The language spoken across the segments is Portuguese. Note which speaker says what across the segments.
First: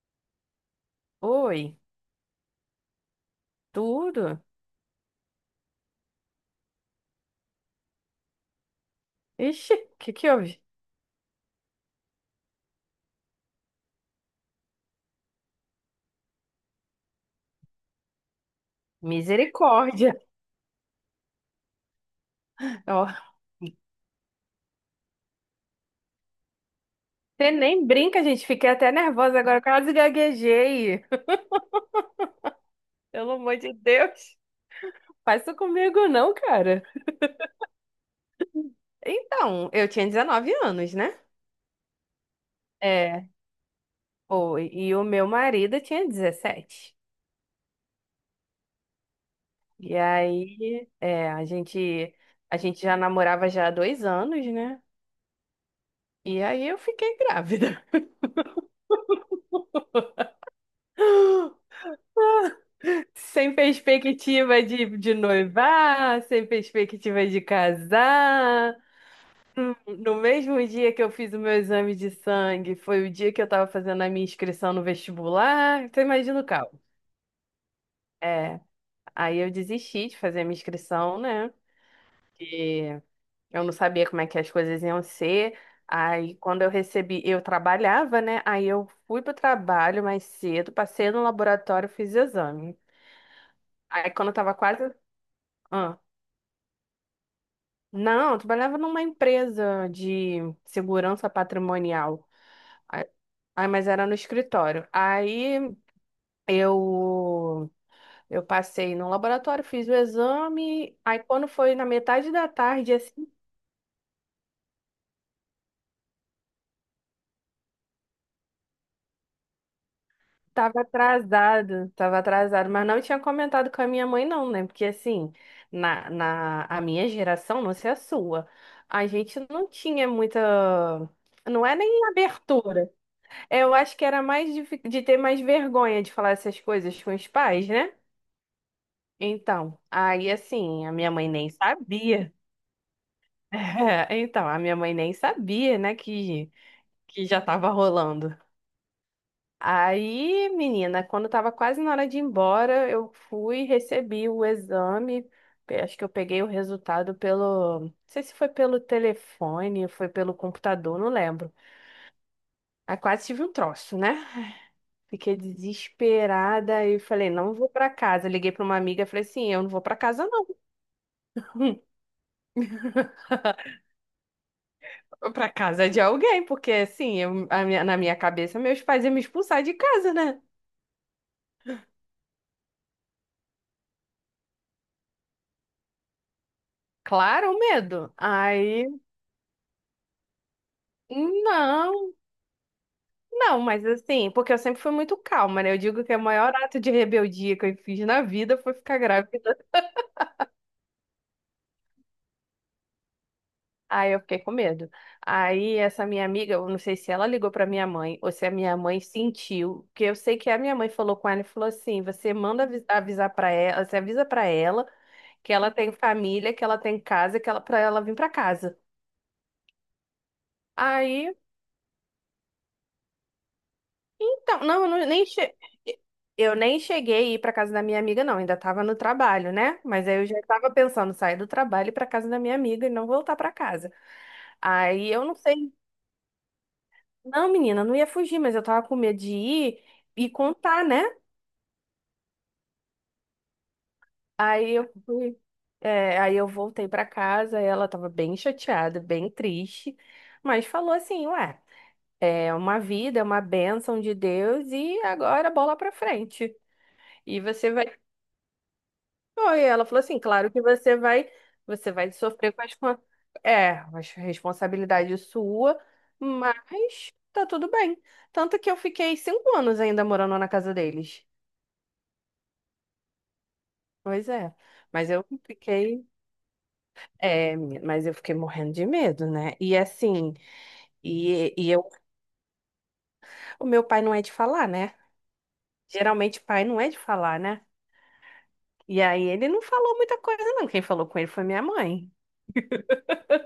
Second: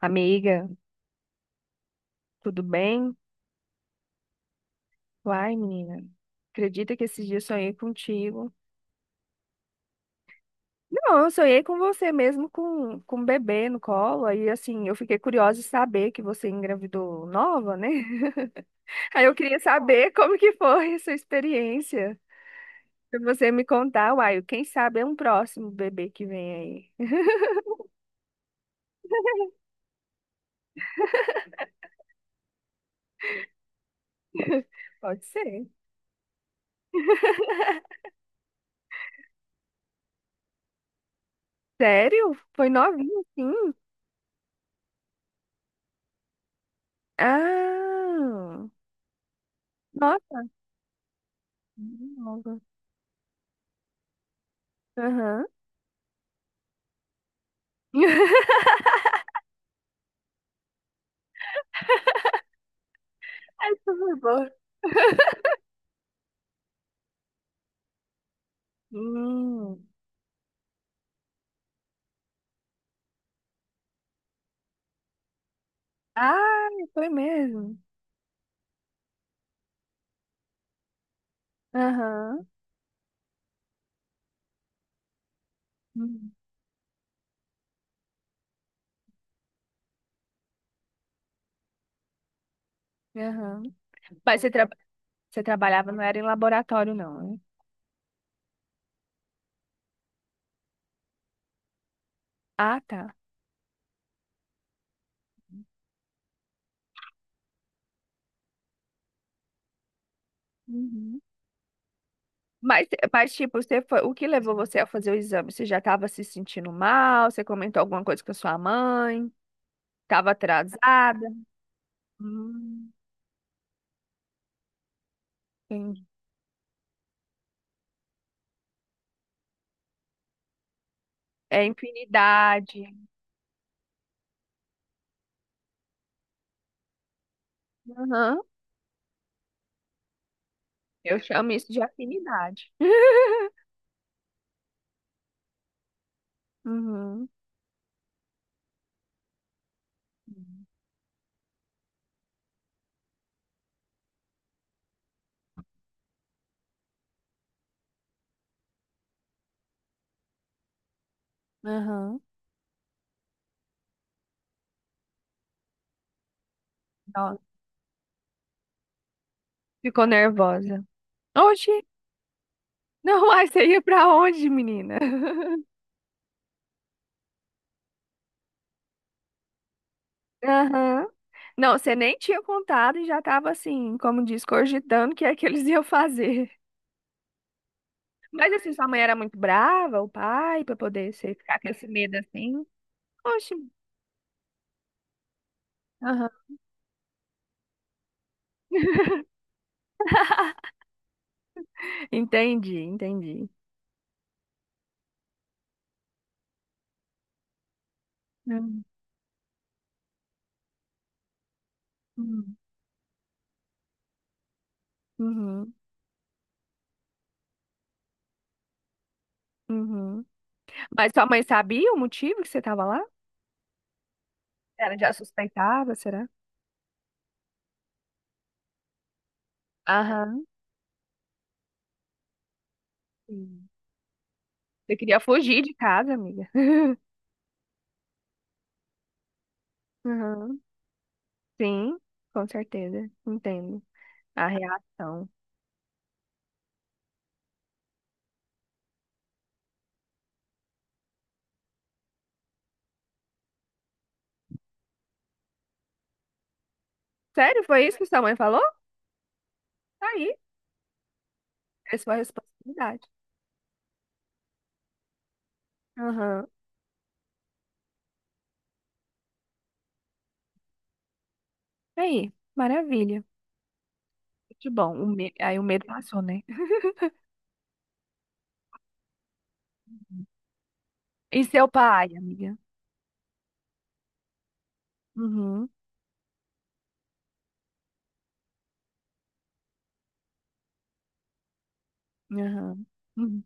Speaker 1: Amiga,
Speaker 2: Oi,
Speaker 1: tudo bem?
Speaker 2: tudo?
Speaker 1: Uai, menina, acredita que esses dias sonhei contigo?
Speaker 2: Ixi, o que que houve?
Speaker 1: Não, eu sonhei com você mesmo, com um bebê no colo. Aí, assim, eu fiquei curiosa de saber que você engravidou nova, né? Aí eu queria saber
Speaker 2: Misericórdia.
Speaker 1: como que foi essa experiência.
Speaker 2: Ó,
Speaker 1: Pra você me contar, uai, quem sabe é um próximo bebê que vem aí.
Speaker 2: você nem brinca, gente. Fiquei até nervosa agora, quase gaguejei. Pelo amor de Deus.
Speaker 1: Pode
Speaker 2: Faz isso
Speaker 1: ser.
Speaker 2: comigo não, cara. Então, eu tinha 19 anos, né?
Speaker 1: Sério? Foi novinho,
Speaker 2: É,
Speaker 1: sim?
Speaker 2: foi. E o meu marido tinha 17.
Speaker 1: Ah,
Speaker 2: E
Speaker 1: nossa,
Speaker 2: aí, é, a
Speaker 1: nova.
Speaker 2: gente já namorava já há dois anos, né?
Speaker 1: Aham.
Speaker 2: E aí eu fiquei grávida. Sem
Speaker 1: Essa foi boa.
Speaker 2: perspectiva de noivar, sem perspectiva de casar.
Speaker 1: Hum.
Speaker 2: No mesmo dia que eu fiz o meu exame de sangue, foi o dia que eu estava fazendo a minha inscrição no vestibular. Então imagina o
Speaker 1: Ah,
Speaker 2: caos.
Speaker 1: foi mesmo.
Speaker 2: É, aí eu desisti de fazer a minha inscrição, né?
Speaker 1: Aham.
Speaker 2: Porque eu não sabia como é que as coisas iam ser.
Speaker 1: Hum,
Speaker 2: Aí quando eu recebi, eu trabalhava, né? Aí eu fui pro trabalho mais cedo, passei no laboratório, fiz exame.
Speaker 1: aham.
Speaker 2: Aí quando eu
Speaker 1: Mas você,
Speaker 2: tava
Speaker 1: tra-
Speaker 2: quase.
Speaker 1: Você trabalhava, não era em laboratório, não, né?
Speaker 2: Não, eu trabalhava numa empresa de segurança patrimonial.
Speaker 1: Ah,
Speaker 2: Ah,
Speaker 1: tá.
Speaker 2: mas era no escritório. Aí eu eu passei no laboratório, fiz o exame. Aí
Speaker 1: Uhum.
Speaker 2: quando foi na metade da tarde, assim,
Speaker 1: Tipo, você foi... o que levou você a fazer o exame? Você já estava se sentindo mal? Você comentou alguma coisa com a sua mãe? Estava atrasada?
Speaker 2: tava atrasado, mas
Speaker 1: Hum,
Speaker 2: não tinha comentado com a minha mãe não, né? Porque assim,
Speaker 1: entendi.
Speaker 2: na a minha geração, não sei a sua, a gente não tinha muita,
Speaker 1: É
Speaker 2: não é nem abertura.
Speaker 1: infinidade.
Speaker 2: Eu acho que era mais de, de ter mais vergonha de falar essas coisas com os pais, né?
Speaker 1: Aham.
Speaker 2: Então, aí assim, a minha
Speaker 1: Eu
Speaker 2: mãe nem
Speaker 1: chamo isso de
Speaker 2: sabia.
Speaker 1: afinidade.
Speaker 2: Então, a minha mãe nem sabia, né, que
Speaker 1: Uhum.
Speaker 2: já tava rolando. Aí, menina, quando tava quase na hora de ir embora, eu fui, recebi o exame. Acho que eu peguei o resultado pelo. Não sei se foi pelo telefone, foi pelo computador, não lembro.
Speaker 1: Aham.
Speaker 2: Aí quase tive um troço, né? Fiquei desesperada e falei,
Speaker 1: Nossa,
Speaker 2: não vou pra casa. Liguei pra uma amiga e falei assim, eu não vou pra
Speaker 1: ficou
Speaker 2: casa não.
Speaker 1: nervosa. Oxi. Não, mas você ia pra onde, menina?
Speaker 2: Vou pra casa de alguém, porque assim, na minha cabeça meus pais iam me expulsar de casa, né?
Speaker 1: Aham. Não, você nem tinha contado e já tava assim, como diz, cogitando o que é que eles iam fazer.
Speaker 2: Claro, o medo.
Speaker 1: Mas assim,
Speaker 2: Aí,
Speaker 1: sua mãe era muito brava, o pai, pra poder você ficar com esse
Speaker 2: não,
Speaker 1: medo assim. Oxe.
Speaker 2: não, mas assim, porque eu sempre fui muito calma, né? Eu digo que o
Speaker 1: Aham.
Speaker 2: maior ato de rebeldia que eu fiz na vida foi ficar grávida.
Speaker 1: Entendi, entendi.
Speaker 2: Aí eu fiquei com medo. Aí essa minha amiga, eu não sei se ela ligou para minha mãe ou se a minha
Speaker 1: Uhum,
Speaker 2: mãe sentiu, porque eu sei que a minha mãe falou com ela e falou assim: "Você manda avisar para ela, você avisa para ela que ela
Speaker 1: uhum,
Speaker 2: tem família, que ela tem casa, que ela para ela vir para casa".
Speaker 1: uhum. Mas sua
Speaker 2: Aí,
Speaker 1: mãe sabia o motivo que você tava lá?
Speaker 2: então, não,
Speaker 1: Ela já suspeitava, será?
Speaker 2: eu nem cheguei a ir para casa da minha amiga não, ainda estava no trabalho, né? Mas aí eu já
Speaker 1: Aham.
Speaker 2: estava pensando em sair do trabalho e ir para casa da minha amiga e não voltar para
Speaker 1: Sim.
Speaker 2: casa.
Speaker 1: Você
Speaker 2: Aí
Speaker 1: queria
Speaker 2: eu não sei.
Speaker 1: fugir de casa, amiga.
Speaker 2: Não, menina, não ia fugir, mas eu tava com medo de ir e
Speaker 1: Aham.
Speaker 2: contar, né?
Speaker 1: Sim, com certeza. Entendo. A
Speaker 2: Aí eu
Speaker 1: reação.
Speaker 2: fui, aí eu voltei pra casa, ela tava bem chateada, bem triste, mas falou assim, ué, é uma vida, é uma bênção de Deus e agora bola pra frente. E
Speaker 1: Sério,
Speaker 2: você vai.
Speaker 1: foi isso que sua mãe falou?
Speaker 2: Oi, ela falou
Speaker 1: Tá.
Speaker 2: assim,
Speaker 1: Aí,
Speaker 2: claro que você
Speaker 1: é
Speaker 2: vai
Speaker 1: sua
Speaker 2: sofrer com as
Speaker 1: responsabilidade.
Speaker 2: é, as responsabilidade sua,
Speaker 1: Aham.
Speaker 2: mas tá tudo bem. Tanto que eu fiquei cinco anos ainda morando na casa deles.
Speaker 1: Aí, maravilha.
Speaker 2: Pois é,
Speaker 1: Muito bom.
Speaker 2: mas eu
Speaker 1: Aí o medo
Speaker 2: fiquei,
Speaker 1: passou, né?
Speaker 2: é, menina, mas eu fiquei morrendo de medo, né? E assim,
Speaker 1: E
Speaker 2: e,
Speaker 1: seu
Speaker 2: e eu,
Speaker 1: pai, amiga?
Speaker 2: o meu pai não é de falar, né?
Speaker 1: Uhum.
Speaker 2: Geralmente pai não é de falar, né? E aí ele não falou muita coisa, não. Quem falou com ele foi minha mãe.
Speaker 1: Aham. Uhum.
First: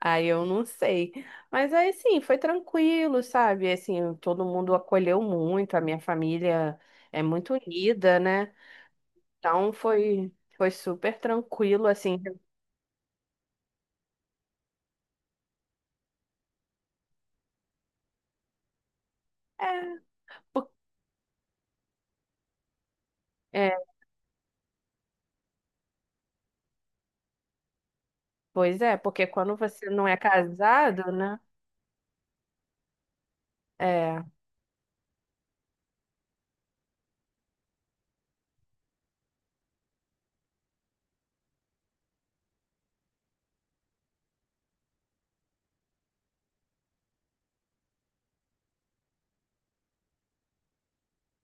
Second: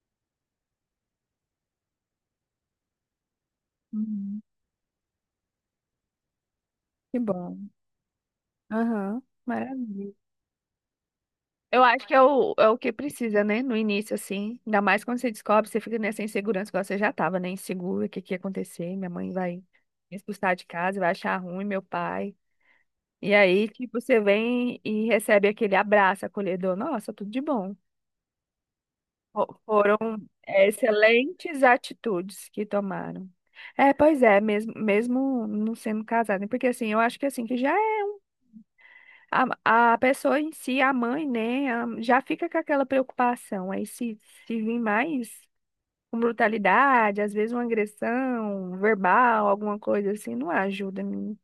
Speaker 2: Aí eu não sei. Mas aí sim, foi tranquilo, sabe? Assim,
Speaker 1: Uhum.
Speaker 2: todo mundo acolheu muito, a minha família
Speaker 1: Que
Speaker 2: é muito
Speaker 1: bom.
Speaker 2: unida, né?
Speaker 1: Aham.
Speaker 2: Então
Speaker 1: Maravilha.
Speaker 2: foi super
Speaker 1: Eu
Speaker 2: tranquilo,
Speaker 1: acho que
Speaker 2: assim.
Speaker 1: é é o que precisa, né? No início, assim. Ainda mais quando você descobre, você fica nessa insegurança, igual você já tava, né? Insegura, o que que ia acontecer? Minha mãe vai me
Speaker 2: É,
Speaker 1: expulsar de
Speaker 2: po-
Speaker 1: casa, vai achar ruim meu pai. E aí,
Speaker 2: é,
Speaker 1: tipo, você vem e recebe aquele abraço acolhedor. Nossa, tudo de bom.
Speaker 2: pois é, porque quando você
Speaker 1: Foram
Speaker 2: não é casado, né?
Speaker 1: excelentes atitudes que tomaram. É, pois
Speaker 2: É,
Speaker 1: é, mesmo, mesmo não sendo casada, né? Porque assim, eu acho que assim, que já é a pessoa em si, a mãe, né, já fica com aquela preocupação. Aí se vir mais com brutalidade, às vezes uma agressão verbal, alguma coisa assim, não ajuda, menina.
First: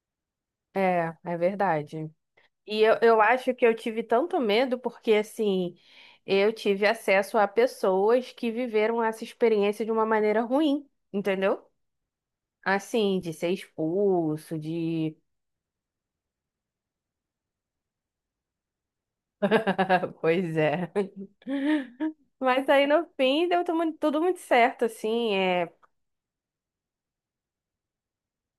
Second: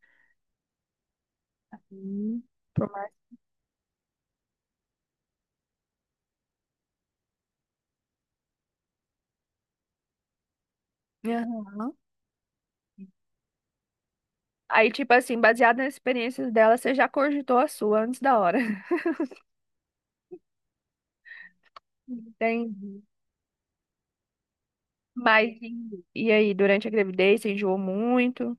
Speaker 2: é, verdade.
Speaker 1: Hum.
Speaker 2: E
Speaker 1: Por mais-
Speaker 2: eu acho que eu tive tanto medo porque, assim, eu tive acesso a pessoas que viveram essa experiência de uma maneira ruim, entendeu?
Speaker 1: Aham.
Speaker 2: Assim, de ser expulso,
Speaker 1: Aí, tipo
Speaker 2: de.
Speaker 1: assim, baseado nas experiências dela, você já cogitou a sua antes da hora.
Speaker 2: Pois é. Mas aí
Speaker 1: Entendi.
Speaker 2: no fim deu tudo muito certo, assim. É...
Speaker 1: E aí, durante a gravidez, você enjoou muito?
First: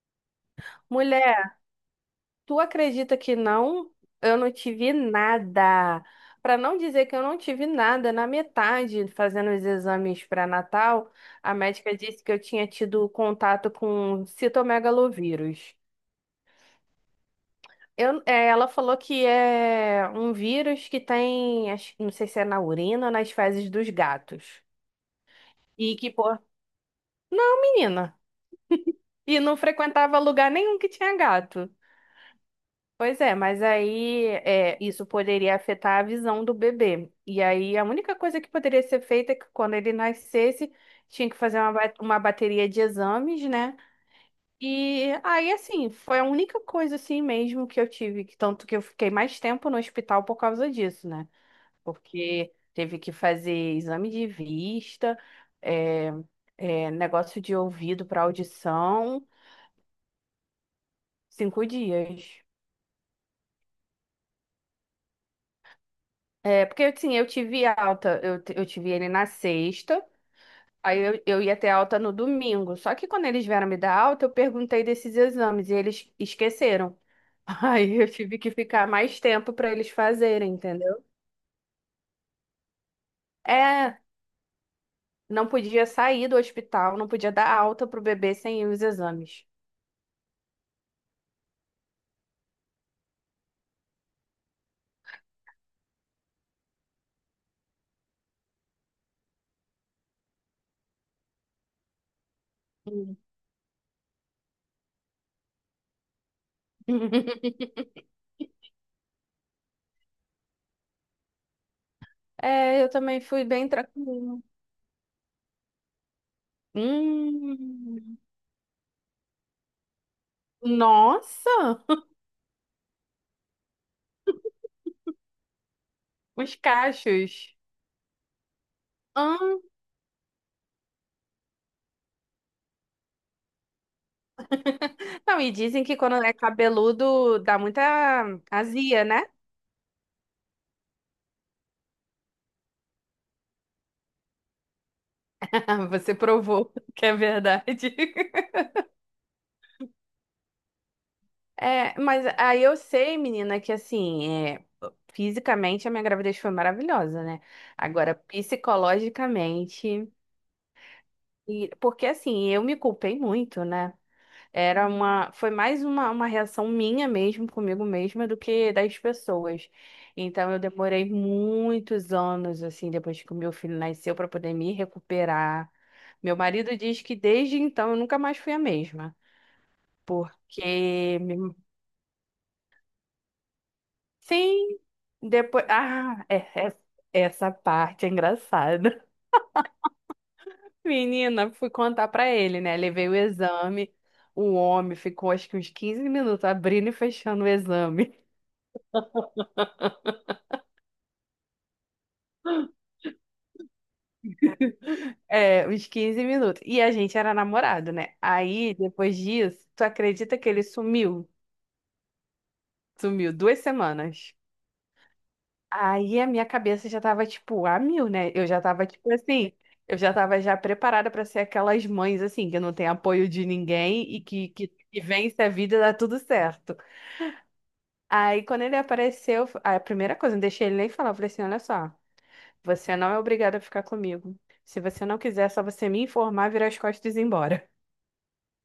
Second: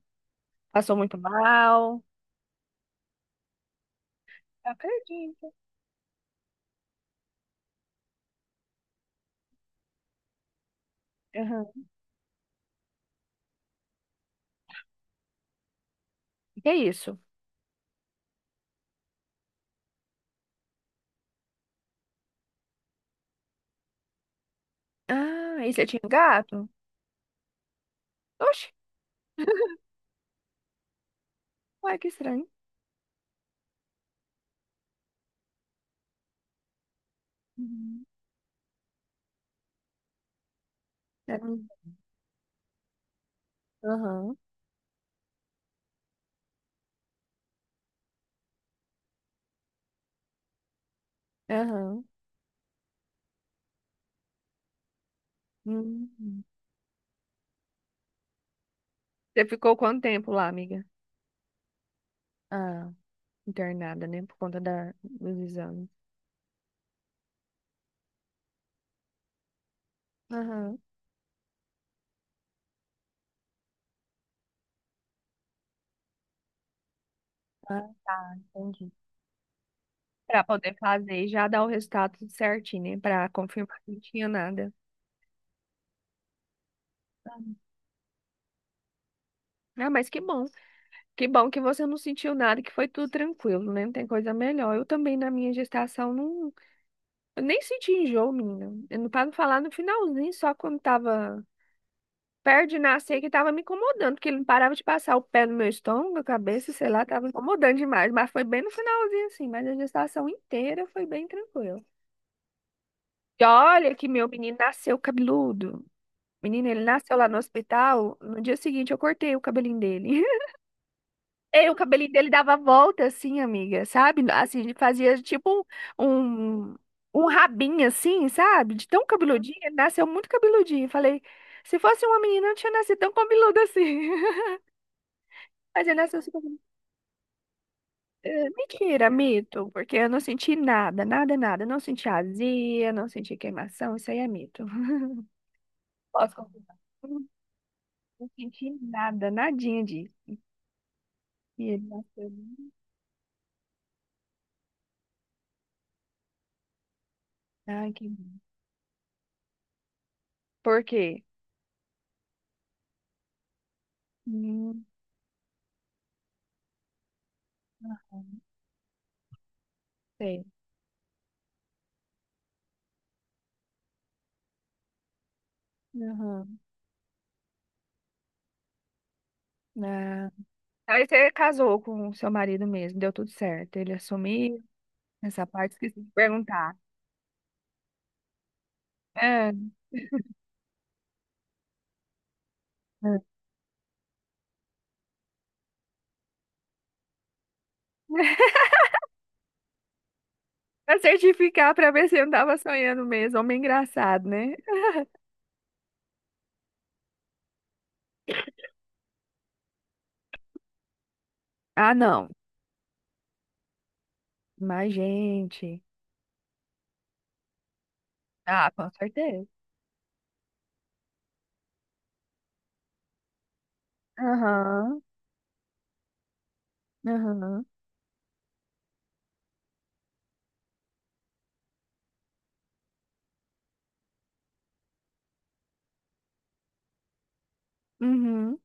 Speaker 1: Passou muito mal?
Speaker 2: Tu acredita que não? Eu não tive
Speaker 1: Acredito.
Speaker 2: nada. Para não dizer que eu não tive nada, na metade, fazendo os exames para Natal, a
Speaker 1: Aham.
Speaker 2: médica disse que eu tinha tido contato com citomegalovírus.
Speaker 1: O que é isso?
Speaker 2: Ela falou que é um vírus que tem, não sei se é na urina ou nas fezes dos gatos.
Speaker 1: Ah, e você
Speaker 2: E
Speaker 1: tinha um
Speaker 2: que, pô,
Speaker 1: gato?
Speaker 2: menina,
Speaker 1: Oxe,
Speaker 2: e não frequentava lugar nenhum que tinha gato.
Speaker 1: ué, que estranho.
Speaker 2: Pois é, mas aí é, isso poderia afetar a visão do bebê. E aí a
Speaker 1: Uhum.
Speaker 2: única coisa que poderia ser feita é que quando ele nascesse, tinha que
Speaker 1: Era
Speaker 2: fazer
Speaker 1: um-
Speaker 2: uma bateria de exames, né?
Speaker 1: Aham,
Speaker 2: E aí, assim, foi a única coisa assim mesmo que eu tive, que tanto que eu fiquei mais tempo no hospital por causa disso, né?
Speaker 1: aham.
Speaker 2: Porque teve que fazer exame de vista, é,
Speaker 1: Hum.
Speaker 2: negócio de ouvido para audição,
Speaker 1: Você ficou quanto tempo lá, amiga?
Speaker 2: cinco dias.
Speaker 1: Ah, internada, né? Por conta dos exames.
Speaker 2: É, porque assim, eu tive alta, eu tive ele na sexta,
Speaker 1: Aham.
Speaker 2: aí eu ia ter alta no domingo. Só que quando eles vieram me dar alta, eu perguntei desses exames e eles esqueceram.
Speaker 1: Ah,
Speaker 2: Aí eu tive que ficar
Speaker 1: entendi.
Speaker 2: mais tempo para eles
Speaker 1: Pra
Speaker 2: fazerem,
Speaker 1: poder
Speaker 2: entendeu?
Speaker 1: fazer e já dar o resultado tudo certinho, né? Pra confirmar que não
Speaker 2: É,
Speaker 1: tinha nada.
Speaker 2: não podia sair do hospital, não podia dar alta pro bebê sem os exames.
Speaker 1: Ah, mas que bom. Que bom que você não sentiu nada, que foi tudo tranquilo, né? Não tem coisa melhor. Eu também, na minha gestação, não... Eu nem senti enjoo, menina. Eu não- Pra não falar no finalzinho, só quando tava perto de
Speaker 2: Hum.
Speaker 1: nascer, que tava me incomodando, porque ele não parava de passar o pé no meu estômago, a cabeça, sei lá, tava incomodando demais. Mas foi bem no finalzinho, assim. Mas a gestação inteira foi bem tranquila.
Speaker 2: É, eu também fui
Speaker 1: E
Speaker 2: bem
Speaker 1: olha que meu
Speaker 2: tranquila.
Speaker 1: menino nasceu cabeludo. Menino, ele nasceu lá no hospital.
Speaker 2: Hum,
Speaker 1: No dia seguinte, eu cortei o cabelinho dele. E o
Speaker 2: nossa,
Speaker 1: cabelinho dele dava volta, assim, amiga, sabe? Assim, ele fazia tipo
Speaker 2: os
Speaker 1: um, um um
Speaker 2: cachos.
Speaker 1: rabinho, assim, sabe? De tão cabeludinho. Ele nasceu muito cabeludinho. Falei, se fosse uma menina, eu não tinha nascido tão cabeludo assim.
Speaker 2: Não, e dizem
Speaker 1: Mas ele
Speaker 2: que
Speaker 1: nasceu
Speaker 2: quando é
Speaker 1: super.
Speaker 2: cabeludo dá muita azia,
Speaker 1: Mentira,
Speaker 2: né?
Speaker 1: mito, porque eu não senti nada, nada, nada. Não senti azia, não senti queimação. Isso aí é mito.
Speaker 2: Você
Speaker 1: Posso
Speaker 2: provou
Speaker 1: confirmar?
Speaker 2: que é
Speaker 1: Não,
Speaker 2: verdade.
Speaker 1: não senti nada, nadinha disso. E ele
Speaker 2: É, mas
Speaker 1: nasceu.
Speaker 2: aí eu sei, menina, que assim, é, fisicamente a minha gravidez foi maravilhosa, né?
Speaker 1: Ai, que...
Speaker 2: Agora, psicologicamente.
Speaker 1: Por quê?
Speaker 2: E, porque assim, eu me culpei muito, né?
Speaker 1: Hum,
Speaker 2: Era foi mais uma reação minha mesmo, comigo mesma, do que das pessoas.
Speaker 1: sei.
Speaker 2: Então eu demorei muitos anos, assim, depois que o meu filho nasceu, para poder me recuperar. Meu
Speaker 1: Aham.
Speaker 2: marido diz que desde então eu nunca mais fui a mesma.
Speaker 1: Ah, aí
Speaker 2: Porque,
Speaker 1: você casou com o seu marido mesmo, deu tudo certo. Ele assumiu
Speaker 2: sim,
Speaker 1: essa
Speaker 2: depois.
Speaker 1: parte, esqueci de
Speaker 2: Ah, é,
Speaker 1: perguntar.
Speaker 2: é- essa parte é engraçada.
Speaker 1: É,
Speaker 2: Menina, fui contar pra ele, né? Levei o
Speaker 1: ah.
Speaker 2: exame. O homem ficou acho que uns 15 minutos abrindo e fechando o exame.
Speaker 1: Pra certificar, pra ver se eu não tava sonhando mesmo. Homem engraçado, né?
Speaker 2: É, uns 15 minutos. E a gente era namorado, né? Aí, depois disso, tu acredita que ele sumiu?
Speaker 1: Ah, não.
Speaker 2: Sumiu duas semanas.
Speaker 1: Mas, gente.
Speaker 2: Aí a minha cabeça já tava, tipo, a mil, né?
Speaker 1: Ah, com certeza.
Speaker 2: Eu já tava já preparada pra ser aquelas mães, assim, que não tem apoio de ninguém e
Speaker 1: Aham,
Speaker 2: que vence a vida e dá tudo certo.
Speaker 1: aham.
Speaker 2: Aí, quando ele apareceu, a primeira coisa, eu não deixei ele nem falar, eu falei assim, olha só, você não é obrigado a ficar comigo. Se você não quiser, é só você me informar, virar as costas e ir embora.
Speaker 1: Uhum.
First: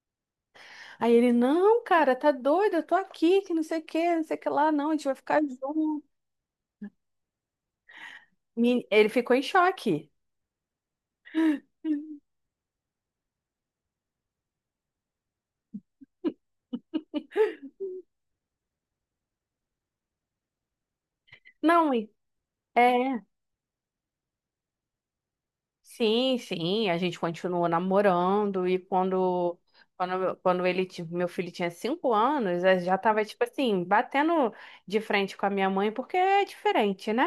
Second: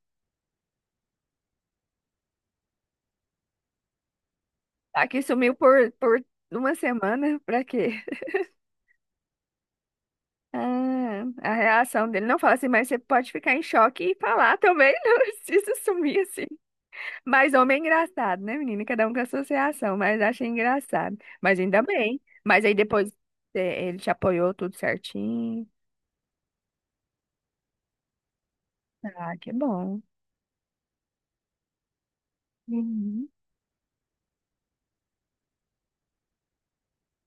Speaker 2: Aí ele, não, cara, tá doido, eu tô aqui, que não sei o que, não sei o que lá, não, a gente vai
Speaker 1: Aqui
Speaker 2: ficar
Speaker 1: sumiu
Speaker 2: junto.
Speaker 1: por uma semana, pra quê?
Speaker 2: Ele ficou em choque.
Speaker 1: Ah, a reação dele não fala assim, mas você pode ficar em choque e falar também, não precisa sumir assim. Mas homem é engraçado, né, menina? Cada um com a sua reação, mas achei engraçado. Mas ainda
Speaker 2: Não,
Speaker 1: bem. Mas aí depois
Speaker 2: é.
Speaker 1: é, ele te apoiou tudo certinho.
Speaker 2: Sim, sim, a gente continuou namorando e
Speaker 1: Ah, que bom.
Speaker 2: quando ele, meu filho tinha cinco anos, eu já tava,
Speaker 1: Uhum.
Speaker 2: tipo assim, batendo de frente com a minha mãe, porque é diferente, né?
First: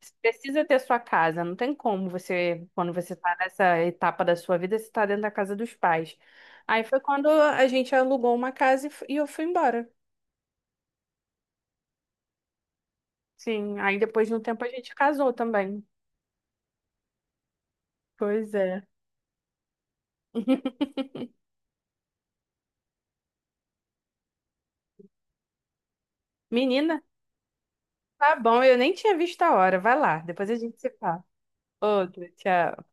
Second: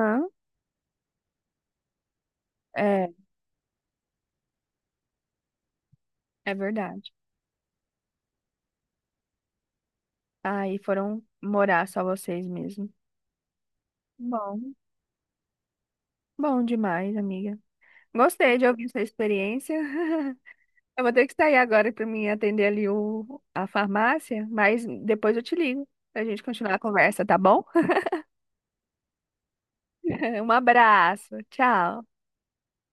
Speaker 2: Você precisa ter sua casa, não tem como você, quando
Speaker 1: é,
Speaker 2: você tá nessa etapa da sua vida, você tá dentro da casa dos pais.
Speaker 1: é
Speaker 2: Aí foi
Speaker 1: verdade.
Speaker 2: quando a gente alugou uma casa e e eu fui embora.
Speaker 1: Aí foram morar só vocês mesmo.
Speaker 2: Sim, aí depois de um tempo a
Speaker 1: Bom,
Speaker 2: gente casou também.
Speaker 1: bom demais, amiga.
Speaker 2: Pois
Speaker 1: Gostei de
Speaker 2: é.
Speaker 1: ouvir sua experiência. Eu vou ter que sair agora para mim atender ali a farmácia, mas depois eu te ligo para a gente continuar a
Speaker 2: Menina.
Speaker 1: conversa, tá bom?
Speaker 2: Tá bom, eu nem tinha visto a hora. Vai lá,
Speaker 1: Um
Speaker 2: depois a gente se fala.
Speaker 1: abraço, tchau.
Speaker 2: Outro, tchau.